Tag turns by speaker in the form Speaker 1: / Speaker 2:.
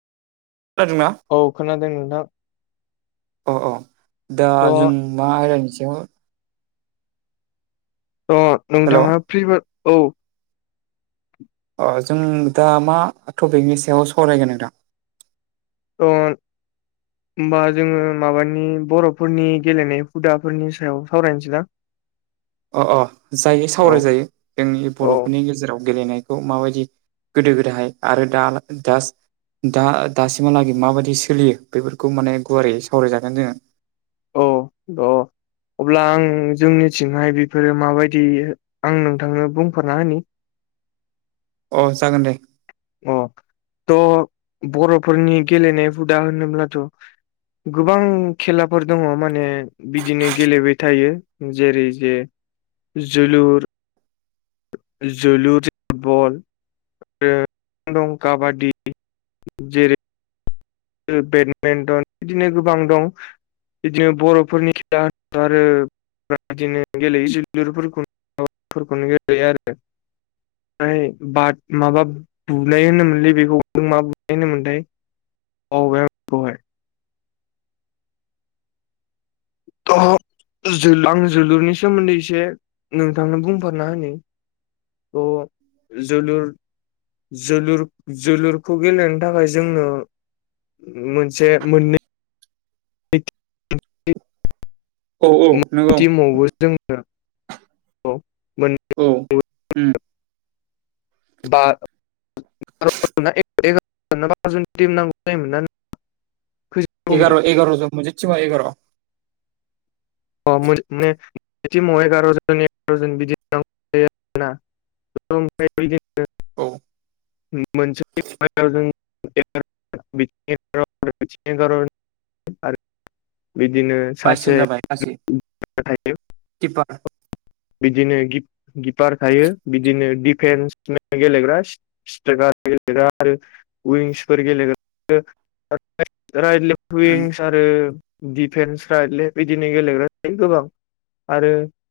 Speaker 1: खोनादों ना
Speaker 2: औ खोनादों नोंथां
Speaker 1: अ अ दा जों
Speaker 2: थ'
Speaker 1: मा आयदानि सायाव
Speaker 2: अ
Speaker 1: हेल'
Speaker 2: नोंथाङा फ्रिबा औ
Speaker 1: अ जों दा मा टपिकनि सायाव सावरायगोन नोंथां
Speaker 2: [unintelligible] होमबा जोङो माबानि बर'फोरनि गेलेनाय हुदाफोरनि सायाव सावरायनोसै दां
Speaker 1: अ अ जायो
Speaker 2: औ
Speaker 1: सावराय जायो जोंनि
Speaker 2: औ
Speaker 1: बर'फोरनि गेजेराव गेलेनायखौ माबायदि गोदो गोदाय आरो दा दास दा दासिमहालागै माबायदि सोलियो बेफोरखौ माने गुवारै सावरायजागोन जोङो
Speaker 2: औ अ अब्ला आं जोंनिथिंहाय बेफोरो माबायदि आं नोंथांनो बुंफना होनि
Speaker 1: अ जागोन दे
Speaker 2: अ थ' बर'फोरनि गेलेनाय हुदा होनोब्लाथ' गोबां खेलाफोर दंङो माने बिदिनो गेलेबाय थायो जेरै जे जोलुर जोलुर बल दं काबादि जेरै बेडमिन्टन बिदिनो गोबां दं बिदिनो बर'फोरनि [unintelligible] आरो बे बिदिनो गेलेयै जोलुरफोरखौ माबाफोरखौनो गेलेयो आरो ओमफ्राय बाद माबा बुनाय होनोमोनलै बेखौ नों मा बुनाय होनोमोनथाय बावबाय आं बेखौहाय आं जोलुरनि सोमोन्दै एसे नोंथांनो बुंफोरना होनै अ जोलुर ज जोलुरखौ गेलेनो थाखाय जोंनो मोनसे मोननै
Speaker 1: औ-औ
Speaker 2: टिमावबो जोंङो मोन
Speaker 1: औ उम
Speaker 2: बा [unintelligible] [unintelligible]
Speaker 1: एगार एगार' जोन मोनसे थिमाव एगार'
Speaker 2: अ मानेमाव एगार'जन एगार'जन बिदिनो नांगौ जायो आरोना [unintelligible] बिदिनो
Speaker 1: औ
Speaker 2: [unintelligible] मोनसे जों [unintelligible] बिदिनो
Speaker 1: बाइसजन
Speaker 2: सासे
Speaker 1: जाबाय गासै
Speaker 2: [unintelligible] [unintelligible]
Speaker 1: [unintelligible]
Speaker 2: बिदिनो गिप गिपार थायो बिदिनो दिफेन्स गेलेग्रा स्ट्रक गेलेग्रा आरो उइंसफोर गेलेग्रा [unintelligible] [unintelligible]
Speaker 1: उम
Speaker 2: आरो दिफेन्स राइडेल बिदिनो गेलेग्रा थायो गोबां आरो